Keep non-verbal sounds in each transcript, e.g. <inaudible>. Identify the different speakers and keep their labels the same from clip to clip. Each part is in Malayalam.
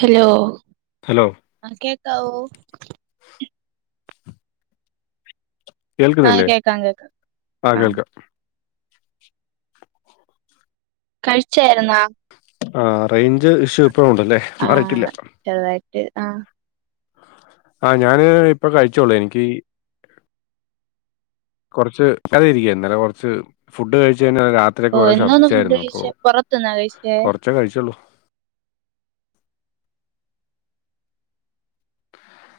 Speaker 1: ഹലോ
Speaker 2: ഹലോ
Speaker 1: ആ കേക്കാവൊ ആഹ്
Speaker 2: കേൾക്കുന്നില്ലേ
Speaker 1: കേക്കാം കേക്കാം
Speaker 2: ആ
Speaker 1: ആഹ്
Speaker 2: കേൾക്കാം
Speaker 1: കഴിച്ചായിരുന്നാ?
Speaker 2: ആ റേഞ്ച് ഇഷ്യു ഇപ്പഴും ഉണ്ടല്ലേ?
Speaker 1: ആ
Speaker 2: മാറിയിട്ടില്ല
Speaker 1: ചെറുതായിട്ട് ആ
Speaker 2: ആ ഞാന് ഇപ്പ കഴിച്ചൊള്ളു എനിക്കീ കൊറച്ച് അതി ഇരിക്കെ ഇന്നലെ കൊറച്ച് ഫുഡ് കഴിച്ച് കഴിഞ്ഞ രാത് ത്രി
Speaker 1: ഓ
Speaker 2: കൊറേ
Speaker 1: എന്തോന്ന് ഫുഡ്
Speaker 2: ശർദ്ദിച്ചായിരുന്നു അപ്പൊ
Speaker 1: കഴിച്ചേ പുറത്തുന്നാ കഴിച്ചേ
Speaker 2: കൊറച്ചേ കഴിച്ചുള്ളൂ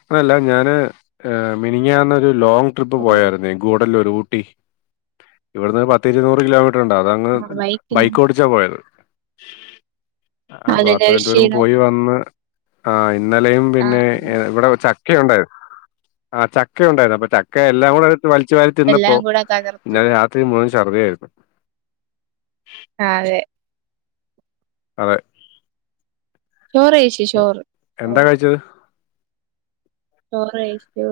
Speaker 2: ഇപ്പൊഴല്ല ഞാന് ഏ മിനിഞ്ഞാന്നൊരു ലോങ് ട്രിപ്പ്
Speaker 1: ഓ
Speaker 2: പോയാരുന്നേ ഗൂഡല്ലൂര്, ഊട്ടി ഇവിടുന്ന് പത്ത് ഇരുനൂറ് കിലോമീറ്റർ ഉണ്ട് അതങ്ങ്
Speaker 1: ആഹ് ബൈക്കിലാണ്
Speaker 2: ബൈക്ക് ഒടി ച്ച പോയത് അപ്പൊ
Speaker 1: അതിന്റെ ഒരു
Speaker 2: അത്രയും ദൂരം
Speaker 1: ക്ഷീണം
Speaker 2: പോയി വന്ന് ആ ഇന്നലെയും
Speaker 1: ആഹ്
Speaker 2: പിന്നെ
Speaker 1: ആഹ്
Speaker 2: ഇവിടെ വെ ചക്കയുണ്ടായി ആ ചക്ക ഉണ്ടായിരുന്നു അപ്പൊ ചക്ക എല്ലാം കൂടെ എട് വലിച്ചു വാരി തിന്നപ്പൊ
Speaker 1: എല്ലാം കൂടെ തകർത്തു
Speaker 2: ഇന്നാലെ രാത്രി മഴുവൻ ചർദിയായിരുന്നു
Speaker 1: ആ അതെ
Speaker 2: അതെ
Speaker 1: ചോറെയ്ച്ച് ചോറ്
Speaker 2: എന്താ
Speaker 1: ചോറ്
Speaker 2: കഴിച്ചത്
Speaker 1: ചോറ് കഴിച്ചു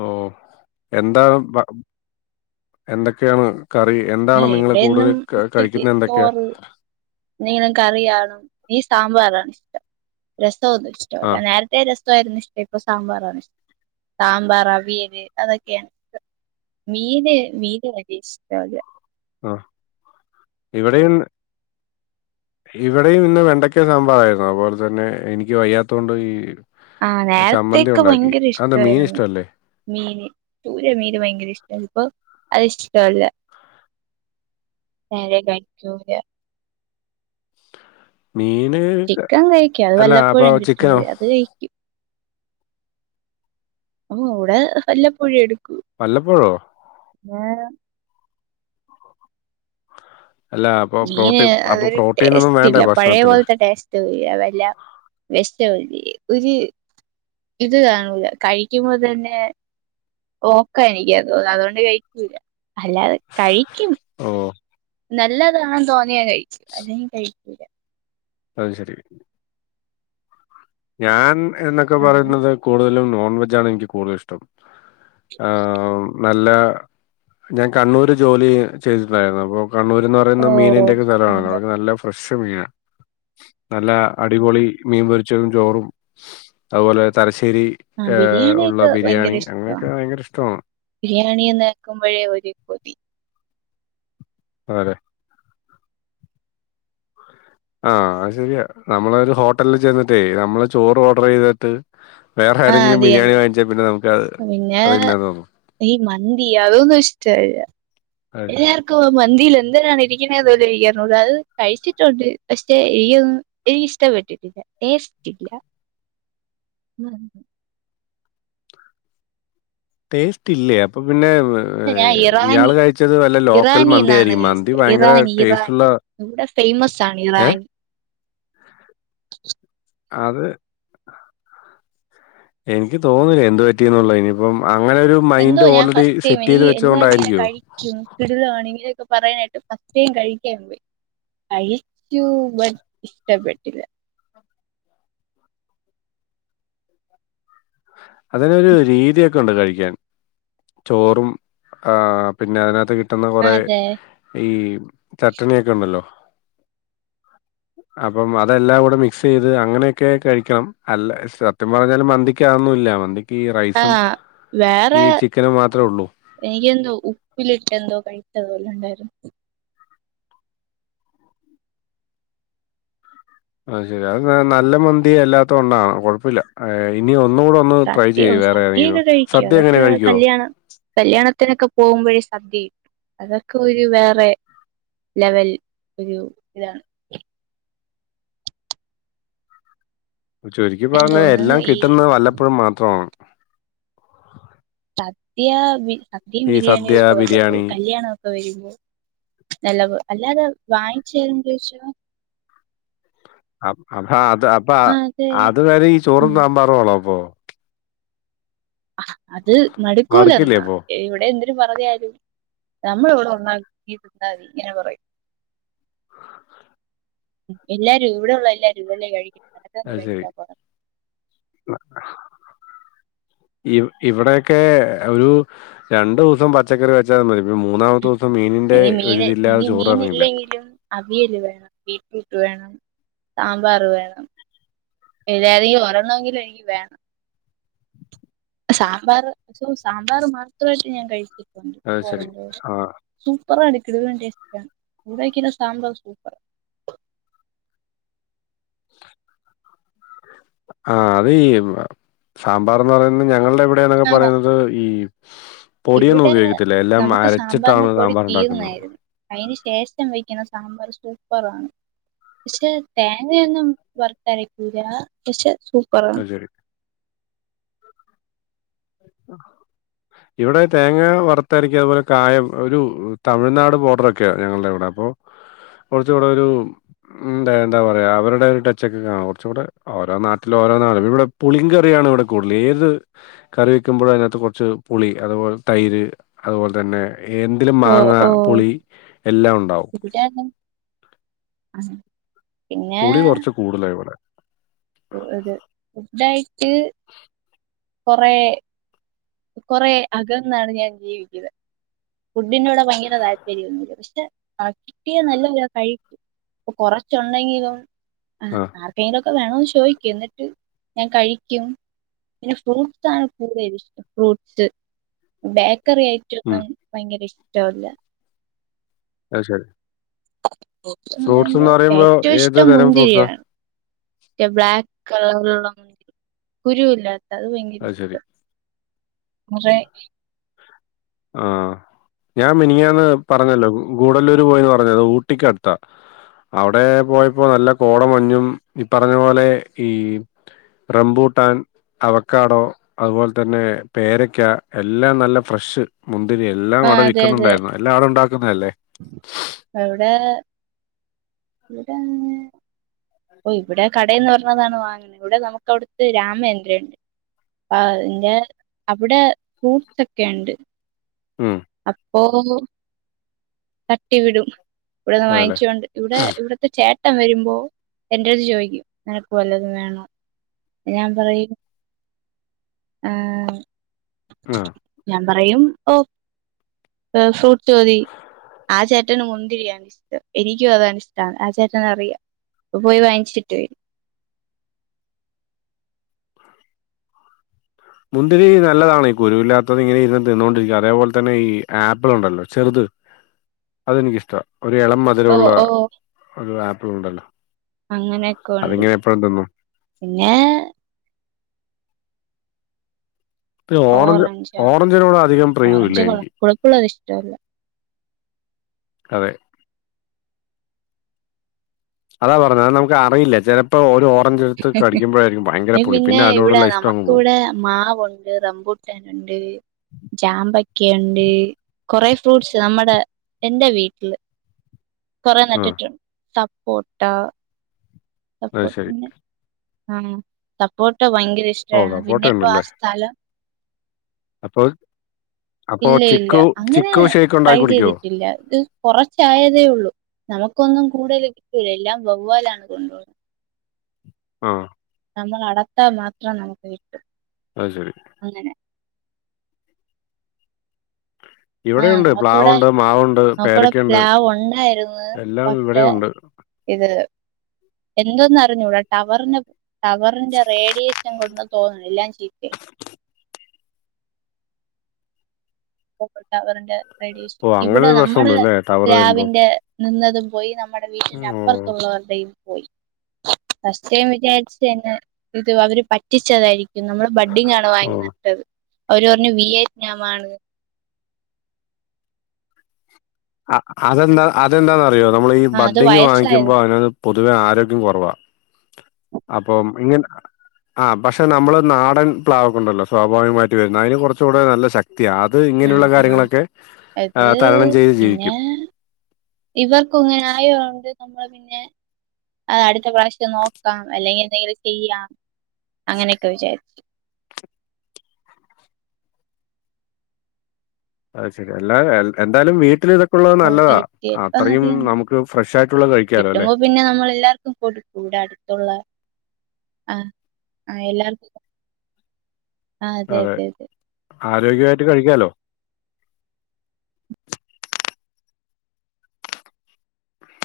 Speaker 2: ഓ എന്താണ് ബ എന്തൊക്കെയാണ് കറി? എന്താണ്
Speaker 1: ആഹ്
Speaker 2: നിങ്ങൾ
Speaker 1: ഇവിടെന്നും
Speaker 2: കൂടുതൽ
Speaker 1: ഉച്ചക്ക്
Speaker 2: കഴിക്കുന്നത് എന്തൊക്കെയാ?
Speaker 1: ചോറ് എന്തെങ്കിലും കറികാണും ഈ സാമ്പാറാണ് ഇഷ്ടം രസം ഒന്നും ഇഷ്ട
Speaker 2: ആ
Speaker 1: അല്ല നേര് റ്റേ രസായിരുന്നു ഇഷ്ട ഇപ്പ സാമ്പാറാണ് ഇഷ് സാമ്പാർ അവിയല് അത് ഒക്കെ ആണ് മീന് മീന് വല്ല്യ ഇഷ്ടവല്ല
Speaker 2: ആ ഇവിടെ ഇന്ന് ഇവിടെ ഇന്ന് വെണ്ടക്ക സാമ്പാറായിരുന്നു അതുപോലെ തന്നെ എനിക്ക് വയ്യാത്ത കൊണ്ട് ഈ
Speaker 1: ആ
Speaker 2: ചമ്മന്തി
Speaker 1: നേരത്തെക്കെ
Speaker 2: ഉണ്ടാക്കി
Speaker 1: ഭയങ്കര
Speaker 2: അതെന്താ മീൻ
Speaker 1: ഇഷ്ടായിരുന്ന്
Speaker 2: ഇഷ്ടല്ലേ
Speaker 1: മീന് ചൂര മീന് ഭയങ്കര ഇഷ്ട ഇപ്പൊ അത് ഇഷ്ടോല്ല നേരെ കയിക്കൂല്ല
Speaker 2: മീന്
Speaker 1: ചിക്കൻ കയിക്കും അത്
Speaker 2: അല്ല അപ്പൊ
Speaker 1: വല്ലപ്പോഴും
Speaker 2: ചിക്കനോ
Speaker 1: കിട്ടണതെ അത് കയി ഓ ഊടെ വല്ലപ്പോഴും എടുക്കു
Speaker 2: വല്ലപ്പോഴോ
Speaker 1: നേരം
Speaker 2: അല്ല അപ്പൊ
Speaker 1: മീന്
Speaker 2: പ്രോട്ടീൻ അപ്പൊ
Speaker 1: അതൊരു
Speaker 2: പ്രോട്ടീൻ ഒന്നും
Speaker 1: ടേസ്റ്റ്
Speaker 2: വേണ്ടേ
Speaker 1: ഇല്ല പഴയ
Speaker 2: ഭക്ഷണത്തില്
Speaker 1: പോലത്തെ ടേസ് <unintelligible> ഒരു ഇത് കാണൂല കഴിക്കുമ്പൊ തന്നെ ഒക്കാനിക്കും അതോന്നും അത് കൊണ്ട് കയിക്കൂല അല്ലാതെ കയിക്കും
Speaker 2: ഓഹ്
Speaker 1: നല്ലതാന്ന് തോന്നിയാ കയിക്കും അല്ലെങ്കി കയിക്കൂല്ല
Speaker 2: അത് ശരി ഞാൻ എന്ന് ഒക്കെ
Speaker 1: അങ്ങനെ
Speaker 2: പറയുന്നത് കൂടുതലും നോൺ വെജ് ആണ് എനിക്ക് കൂടുതല് ഇഷ്ടം ആഹ് നല്ല ഞാൻ കണ്ണൂര് ജോലി ചെയ്യ് ചെയ്തിട്ട്ണ്ടായിരുന്നു അപ്പോ കണ്ണൂര്ന്ന്
Speaker 1: ഓ
Speaker 2: തന്ന മീനിന്റെ എക്കെ സ്ഥലാണല്ലോ
Speaker 1: അതിന്റെ
Speaker 2: അവിടെക്കെ നല്ല ഫ് ഫ്രഷ് മീനാ നല്ല അടിപൊളി മീൻ പൊര് ച്ചതും ചോറും അഅ്പോലെ തലശ്ശേരി
Speaker 1: ആ
Speaker 2: ഹേ ഒള്ള
Speaker 1: ബിരിയാണിയൊക്കെ
Speaker 2: ബിരിയാണി അങ്ങനെ ഒക്കെ ഭയങ്കര ഇഷ്ടോണ്
Speaker 1: ബിരിയാണീന്ന് കേക്കുമ്പഴേ ഒര് കൊതി
Speaker 2: ആല്ലെ ആഹ് അത് ശരിയാ നമ്മള് ഒരു ഹോട്ടല്ല് ചെന്നിട്ടേ നമ്മള് ചോറ് ഓർഡ്റെയ്തിട്ട് വേറെ
Speaker 1: ആ
Speaker 2: ആരെങ്കിലും
Speaker 1: അത്
Speaker 2: ബിരിയാണി
Speaker 1: തന്നെ
Speaker 2: വാങ്ങിച്ചാ പിന്നെ നമ
Speaker 1: പിന്നെ ഈ മന്തി അത് ഒന്നും ഇഷ്ട അല്ല
Speaker 2: അതെ.
Speaker 1: എല്ലാർ ക്കും മന്തിയില് എന്തോരാന്ന് ഇരിക്കുന്നത് പോലും എനിക്ക് അറിഞ്ഞുടാ അത് കഴിച്ചിട്ടുണ്ട് പക്ഷേ ഇയിമു- എനിക്ക് ഇഷ്ടപ്പെട്ടിട്ടില്ല ടേസ്റ്റ് ഇല്ല
Speaker 2: ടേസ്റ്റ് ഇല്ലേ അപ്പൊ പിന്നെ
Speaker 1: ഞാൻ
Speaker 2: ഏ്
Speaker 1: ഇറാനി
Speaker 2: ഇയാള് കഴിച്ചത് വല്ല ലോക്കൽ
Speaker 1: ഇറാനി എന്നാണ്
Speaker 2: മന്തിയായിരിക്കും മന്തി
Speaker 1: കഴിച്ചത്
Speaker 2: ഭയങ്കര
Speaker 1: ഇറാനി
Speaker 2: ടേസ്റ്റ്
Speaker 1: ഇറാനി
Speaker 2: ഉള്ള
Speaker 1: ഇവിടെ ഫെയ്മസ് ആണ് ഇറാനി
Speaker 2: <inaudible> അത് എനിക്ക് തോന്ന്ണ് എന്തു പറ്റിയെന്ന്ഒള്ളേന് ഇനിയിപ്പം അങ്ങനെ ഒരു
Speaker 1: എന്തോ
Speaker 2: മൈൻഡ് ഓൾറെഡി സെറ്റെയ്ത് വെച്ചതോണ്ട് ആയിരിക്കോ
Speaker 1: <unintelligible> വെണെങ്കില് ഒക്കെ പറയാനായിട്ട് ഫസ്റ്റ് ടൈം കഴിക്കാൻ പോയി അയ്ക്കു ബേ ഇഷ്ട്ടപ്പെട്ടില്ല
Speaker 2: <inaudible> അതിന് ഒരു രീതി ഒക്കെ ഉണ്ട് കഴിക്കാൻ ചോറും ആഹ് പിന്നെ അതിനാത്ത് കിട്ടുന്ന കൊറേ
Speaker 1: അതെ
Speaker 2: ഈ ചട്ട്ണി ഒക്കെ ഉണ്ടല്ലോ അപ്പം അത് എല്ലാം കൂടെ മിക്സ് ചെയ്ത് അങ്ങനെ എക്കെ കഴിക്കാം അല്ല സത്യം പറഞ്ഞാല് മന്തി ക്കാന്നും ഇല്ല മന്തിക്ക് ഈ റൈസും
Speaker 1: ആഹ്
Speaker 2: ഈ ചിക്കനും മാത്രേ ഒള്ളൂ
Speaker 1: എനിക്ക് എന്തോ ഉപ്പിലിട്ട് എന്തോ കഴിച്ചതോല്ല ഒണ്ടായിരുന്നു
Speaker 2: അഹ് ശരി അഅ് ന നല്ല മന്തി അല്ലാത്ത കൊണ്ടാണ് കൊഴപ്പവില്ല ഇനി ഒന്നൂടെ ന്ന് ട്രൈ
Speaker 1: സദ്യ
Speaker 2: ചെയ്യു വേറെ
Speaker 1: സദ്യയൊക്കെ
Speaker 2: ഏതെങ്കിലും
Speaker 1: കഴിക്കും
Speaker 2: സദ്യ എങ്ങനെ
Speaker 1: അതൊക്കെ
Speaker 2: കഴിക്ക്യോ
Speaker 1: കല്യാണം കല്യാണത്തിനൊക്കെ പോവുമ്പഴേ സദ്യഴിക്കും അതൊക്കെ ഒരു വേറെ ലെവൽ ഒരു ഇതാണ്
Speaker 2: ചുരുക്കി
Speaker 1: എനിക്ക്
Speaker 2: പർഞ്ഞാ
Speaker 1: തോന്നുന്നത്
Speaker 2: എല്ലാം
Speaker 1: ഈ
Speaker 2: കിട്ടുന്നത് വല്ലപ്പെഴും മാത്രമാണ്
Speaker 1: സദ്യ ബി സദ്യം
Speaker 2: ഈ
Speaker 1: ബിരിയാണിയും
Speaker 2: സദ്യ
Speaker 1: ഒക്കെ വല്ലപ്പഴെ
Speaker 2: ബിരിയാണി
Speaker 1: കല്യാണൊ വരുമ്പോ നല്ലപോ അല്ലാതെ വാങ്ങിച്ചേര്ന്ന് ചോ
Speaker 2: അപ്പ അത് അപ്പ
Speaker 1: ആഹ് അതെ
Speaker 2: അതു വരെ ഈ ചോറും
Speaker 1: ഉം
Speaker 2: സാമ്പാറും ഒള്ളോ അപ്പൊ
Speaker 1: അത്
Speaker 2: മടുക്കില്ലേ
Speaker 1: മട്ക്കൂലന്നാ
Speaker 2: അപ്പൊ
Speaker 1: ഇവിടേന്ത് പറഞ്ഞാലും നമ്മള് ഇവിടെ ഒന്നാകി തിന്നാതി ഇങ്ങനെ പറയും എല്ലാരും ഇവിടെ ഒള്ള എല്ലാരും ഇതഞ്ഞേ കഴിക്കു
Speaker 2: അഹ്ശെരി ഇ ഇവിടെക്കെ ഒരൂ രണ്ടു ദിവസം പച്ചക്കറി വെച്ചാൽ മതി പിന്നെ മൂന്നാമത്തെ ദിവസം മീനിന്റെ
Speaker 1: ഇനി
Speaker 2: ഒരു
Speaker 1: മീന്
Speaker 2: ഇത്‌ ഇല്ലാതെ
Speaker 1: ഇനി
Speaker 2: ചോറ് ഇറങ്ങില്ല
Speaker 1: മീനില്ലെങ്കിലും അവിയല് വേണം ബീറ്റ്റൂട്ട് വേണം സാമ്പാർ വേണം ഏതെങ്കിലും ഒരണമെങ്കിലും എനിക്ക് വേണം സാമ്പാറ് സോ സാമ്പാർ മാത്രയിട്ട് ഞാൻ കഴിച്ചിട്ടുണ്ട്
Speaker 2: അത് ശരി
Speaker 1: ചോറിന്റെ കൂടെ
Speaker 2: ആ
Speaker 1: സൂപ്പറ എടുക്കടു <unintelligible> ഇവെടെ വെക്കുന്ന സാമ്പാർ സൂപ്പറാ
Speaker 2: <inaudible> ആഹ് അത് ഈ സാമ്പാറ്ന്ന് പറയുന്നത് ഞങ്ങളുടെ ഇവിടെന്നൊക്കെ
Speaker 1: ആ
Speaker 2: പറയുന്നത് ഈ പൊടിയൊന്നും
Speaker 1: ഇവിടെ
Speaker 2: ഉപയോഗിക്കത്തില്ല എല്ലാം
Speaker 1: നമുക്ക്
Speaker 2: അരച്ചിട്ടാണ്
Speaker 1: സാമ്പാറിന്റെ പൊടി
Speaker 2: സാമ്പാർ ഉണ്ടാക്കുന്നത്
Speaker 1: തീർന്നായിരുന്നു അതിന് ശേഷം വെക്കുന്ന സാമ്പാർ സൂപ്പറാണ് പക്ഷെ തേങ്ങെയൊന്നും വർത്തരക്കൂല്ല പക്ഷെ സൂപ്പറാണ്
Speaker 2: അത് ശരി ഇവിടെ തേങ്ങ വറുത്തരക്കും അതുപോലെ കായം ഒരു തമിഴ്നാട് ബോർഡർ ഒക്കെയ ഞങ്ങളുടെ ഇവിടെ അപ്പോ കുറച്ചു കൂടെ ഒരു ഉം എന്ത എന്താ പറയാ അവരുടെ ഒരു ടച്ച് ഒക്കെ കാണാം കുറച്ചും കൂടെ ഓരോ നാട്ടിലും ഓരോ നാണ്ല്ലൊ ഇവിടെ പുളി കറിയാണ് ഇവിടെ കൂടുതൽ ഏത് കറി വെക്കുമ്പോ അതിനകത്ത് കൊറച്ച് പുളി അത്പോലെ തൈര് അത്പോലെതന്നെ എന്ത് ഇതിൽ
Speaker 1: ഓ
Speaker 2: മാങ്ങ
Speaker 1: ഓ
Speaker 2: പുളി എല്ലാം ഉണ്ടാവും
Speaker 1: <unintelligible> പിന്നെ
Speaker 2: കൂടുതല ഇവടെ
Speaker 1: അതെ ഫുഡായിട്ട് കൊറേ കൊറെ അകന്നാണ് ഞാൻ ജീവിക്കുന്നത് ഫുഡിന്നോട് ഭയങ്കര താല്പര്യൊന്നുമില്ല പക്ഷെ കിട്ടിയ നല്ല ഞാൻ കഴിക്കും അപ്പൊ കൊറച്ചൊള്ളെങ്കിലോ ആഹ്
Speaker 2: ആ
Speaker 1: ആഹ് മീനൊക്കെ വേണോന്ന് ചോദിക്കും എന്നിട്ട് ഞാൻ കഴിക്കും പിന്നെ ഫ്രൂട്ടസ് ആണ് കൂടുതൽ ഇഷടം ഫ്രൂട്ട്സ് ബേക്കറി ആയിട്ട്
Speaker 2: ഉം
Speaker 1: മറ്റൊന്നും ഭയങ്കര ഇഷ്ടമല്ല
Speaker 2: അത് ശരി ഫ്രൂട്ട്സ് എന്ന് പറയുമ്പോ ഏത് തരം ഫ്രൂട്ടസാ
Speaker 1: മറ്റെ ബ്ലാക്ക് കളറിലുള്ള കുരുവില്ലാത്ത അത് ഭയങ്കര ഇഷ്ട <unintelligible>
Speaker 2: ആഹ് ഞാൻ മിനിന്നാന്ന് പറഞ്ഞല്ലോ ഗൂഡല്ലൂര് പോയിന്ന് പറഞ്ഞത് അത് ഊട്ടിക്കടുത്താ അവിടെ പോയപ്പോ നല്ല കോട മഞ്ഞും ഈ പറഞ്ഞ പോലെ ഈ റംബൂട്ടാൻ അവക്കാടോ അതുപോലെ തന്നെ പേരക്ക എല്ലാം നല്ല ഫ്രഷ് മുന്തിരി എല്ലാം
Speaker 1: ആ
Speaker 2: അവിടെ വിൽക്കുന്നുണ്ടായിരുന്നു എല്ലാം അവിടെ ഉണ്ടാക്കുന്നതല്ലേ
Speaker 1: എവിടെ ഇവിടെന്ന് ഓ ഇവിടെ കടെന്ന് വരണതാണ് വാങ്ങണ ഇവിടെ നമുക്ക് അവിടുത്തെ രാമേന്ദ്രൻ അതിന്റെ അവിടെ ഫ്രൂട്ട്സ് ഒക്കെ ഉണ്ട്
Speaker 2: ഉം
Speaker 1: അപ്പൊ തട്ടി വിടും ഇവിടെന്ന്
Speaker 2: അതല്ലേ
Speaker 1: വാങ്ങിച്ചൊണ്ട് ഇവിടെ ഇവിടത്തെ ചേട്ടം വരുമ്പോ എന്റ അടുത്ത് ചോദിക്കും നിനക്ക് വല്ലതും വേണോ ഞാൻ പറയും ആഹ്
Speaker 2: ആഹ്
Speaker 1: ഞാൻ പറയും ഒ ഏഹ് ഫ്രൂട്ട് മതി ആ ചേട്ടന് മുന്തിരിയാണ് ഇഷ്ടം, എനിക്കും അതാണ് ഇഷ്ടം. ആ ചേട്ടന് അറിയാം. അപ്പ പോയി വാങ്ങിച്ചിട്ട് വരും
Speaker 2: മുന്തിരി നല്ലതാണ്. ഈ കുരുവില്ലാത്തത് ഇങ്ങനെ ഇരുന്ന് തിന്നുകൊണ്ടിരിക്കാം. അതേപോലെ തന്നെ ഈ ആപ്പിൾ ഉണ്ടല്ലോ ചെറുത് അതെനിക്കിഷ്ടാ. ഒരു എളം മ
Speaker 1: ഓ
Speaker 2: ധുരമുള്ള
Speaker 1: ഓ
Speaker 2: ഒരു ആപ്പിൾ ഉണ്ടല്ലോ.
Speaker 1: അങ്ങനെയൊക്കെ ഉണ്ട്
Speaker 2: അതിങ്ങനെ എപ്പോഴും തിന്നും
Speaker 1: പിന്നെ
Speaker 2: പിന്നെ ഓറഞ്ച്
Speaker 1: ഓറഞ്ചാ.
Speaker 2: ഓറഞ്ചിനോട് അധികം പ്രിയമില്ല
Speaker 1: ഓറഞ്ച് കള
Speaker 2: എനിക്ക്
Speaker 1: പുളിപ്പുള്ളത് ഇഷ്ടല്ല.
Speaker 2: അതെ അതാ പറഞ്ഞത് അത് നമക്ക് അറിയില്ല. ചെല പ്പ ഒരു ഓറഞ്ച് എടുത്ത് കടിക്കുമ്പഴായിരിക്കും ഭയങ്കര പുളി. പിന്നെ അതിനോടുള്ള ഇഷ്‌ടം അങ്ങ് പോവും
Speaker 1: മാവൊണ്ട്. റമ്പൂട്ടാന്ണ്ട് ജാമ്പക്കയുണ്ട്. കൊറെ ഫ്രൂട്ട്സ്. നമ്മടെ എന്റെ വീട്ടില് കൊറെ
Speaker 2: ആ
Speaker 1: നട്ടിട്ടുണ്ട്. സപ്പോട്ട
Speaker 2: അത്
Speaker 1: സപ്പോട്ട
Speaker 2: ശരി
Speaker 1: പിന്നെ ആഹ് സപ്പോട്ട ഭയങ്കര ഇഷ്
Speaker 2: ഓ
Speaker 1: ടാണ്
Speaker 2: സപ്പോട്ട
Speaker 1: പിന്നെ ഇപ്പ ആ
Speaker 2: ഉണ്ടല്ലേ
Speaker 1: സ്ഥലം
Speaker 2: അപ്പോ അപ്പോ
Speaker 1: ഇല്ല ഇല്ല.
Speaker 2: ചിക്കു
Speaker 1: അങ്ങനെ
Speaker 2: ചിക്കു ഷേക്ക്
Speaker 1: ട്രൈ
Speaker 2: ഉണ്ടാക്കി കുടിക്കുവോ
Speaker 1: ചെയ്തിട്ടില്ല. ഇത് കൊറച്ചായതേ ഒള്ളൂ. നമുക്കൊന്നും കൂടുതല് കിട്ടൂല. എല്ലാം വവ്വാലാണ് കൊണ്ടപോവുന്നത്
Speaker 2: ആഹ്
Speaker 1: നമ്മള് അടർത്താ മാത്രം നമുക്ക് കിട്ടും.
Speaker 2: അത് ശരി
Speaker 1: അങ്ങനെ ആഹ്
Speaker 2: ഇവിടെയുണ്ട്
Speaker 1: നമ്മക്ക് വടെ,
Speaker 2: പ്ലാവുണ്ട് മാവുണ്ട്
Speaker 1: നമ്മക്ക് വടെ
Speaker 2: പേരക്കയുണ്ട്
Speaker 1: പ്ലാവ് ഒണ്ടായിരുന്ന്
Speaker 2: എല്ലാം
Speaker 1: പക്ഷേ
Speaker 2: ഇവിടെയുണ്ട്
Speaker 1: ഇത് എന്തോന്നാ അറിഞ്ഞൂടാ. ടവറിന് ടവറിന്റെ റേഡിയേഷൻ കൊണ്ട് തോന്നണ് എല്ലാം ചീത്തയായി. <unintelligible> ടവറിന്റെ റേഡിയേഷൻ
Speaker 2: ഓ അങ്ങനെ
Speaker 1: ഇവിടെ
Speaker 2: ഒരു
Speaker 1: നമ്മടെ
Speaker 2: പ്രശ്നമുണ്ട് അല്ലേ ടവർ വരുമ്പോ
Speaker 1: പ്ലാവിന്റെ നിന്നതും പോയി. നമ്മടെ വീട്ടിന്റെ
Speaker 2: ഓ
Speaker 1: അപ്പുറത്തുള്ളവരുടെയും പോയി. ഫസ്റ്റ് ടൈം വിചാരിച്ച് തന്നെ ഇത് അവര് പറ്റിച്ചതായിരിക്കും. നമ്മള് ബഡിംങ് ആണ്
Speaker 2: ഓ
Speaker 1: വാങ്ങി നട്ടത്. അവര് പറഞ്ഞു വിയറ്റ്നാമാണ് എന്ന്.
Speaker 2: അഹ് അതെന്താ അതെന്താന്നറിയോ? നമ്മൾ ഈ
Speaker 1: ആഹ് അത്
Speaker 2: ബഡിങ്ങ്
Speaker 1: വയസ്സായത്
Speaker 2: വാങ്ങിക്കുമ്പോ അതിനകത്ത് പൊതുവെ ആരോഗ്യം കൊറവാ. അപ്പം ഇങ്ങനെ ആഹ് പക്ഷേ നമ്മളെ നാടൻ പ്ലാവക്കുണ്ടല്ലോ. സ്വാഭാവികമായിട്ട് വരുന്ന അതിന് കൊറച്ചു കൂടെ നല്ല ശക് ക്ത്യാ. അത് ഇങ്ങനെയുള്ള
Speaker 1: ആഹ് ആഹ്
Speaker 2: കാര്യങ്ങളൊക്കെ
Speaker 1: അത്
Speaker 2: ഏഹ് തരണം ചെയ്യേം ജീവി
Speaker 1: ഇവർക്കുങ്ങന ആയോണ്ട് നമ്മള് പിന്നെ ആഹ് അടുത്ത പ്രാവശ്യം നോക്കാം. അല്ലെങ്കിൽ എന്തെങ്കിലും ചെയ്യാം. അങ്ങനെയൊക്കെ വിചാരിച്ചു.
Speaker 2: അത് ശരി. അല്ലാതെ എന്തായാലും വീട്ടിൽ ഇതൊ ക്കുള്ളത് നല്ലതാ.
Speaker 1: ഹെൽത്തി ആയിട്ട് ആ അത്
Speaker 2: അത്രയും
Speaker 1: തന്നെ
Speaker 2: നമുക്ക് ഫ്രഷ് ആയിട്ടുള്ളത് കഴിക്കാലോല്ലേ?
Speaker 1: കിട്ടുമ്പോ പിന്നെ നമ്മള് എല്ലാവർക്കും കൊടുക്കും. ഇവിടെ അടുത്തുള്ള ആഹ് ആഹ് എല്ലാർക്കും. ആഹ് അതെ അതെ അതെ
Speaker 2: ആരോഗ്യമായിട്ട് കഴിക്കാലോ.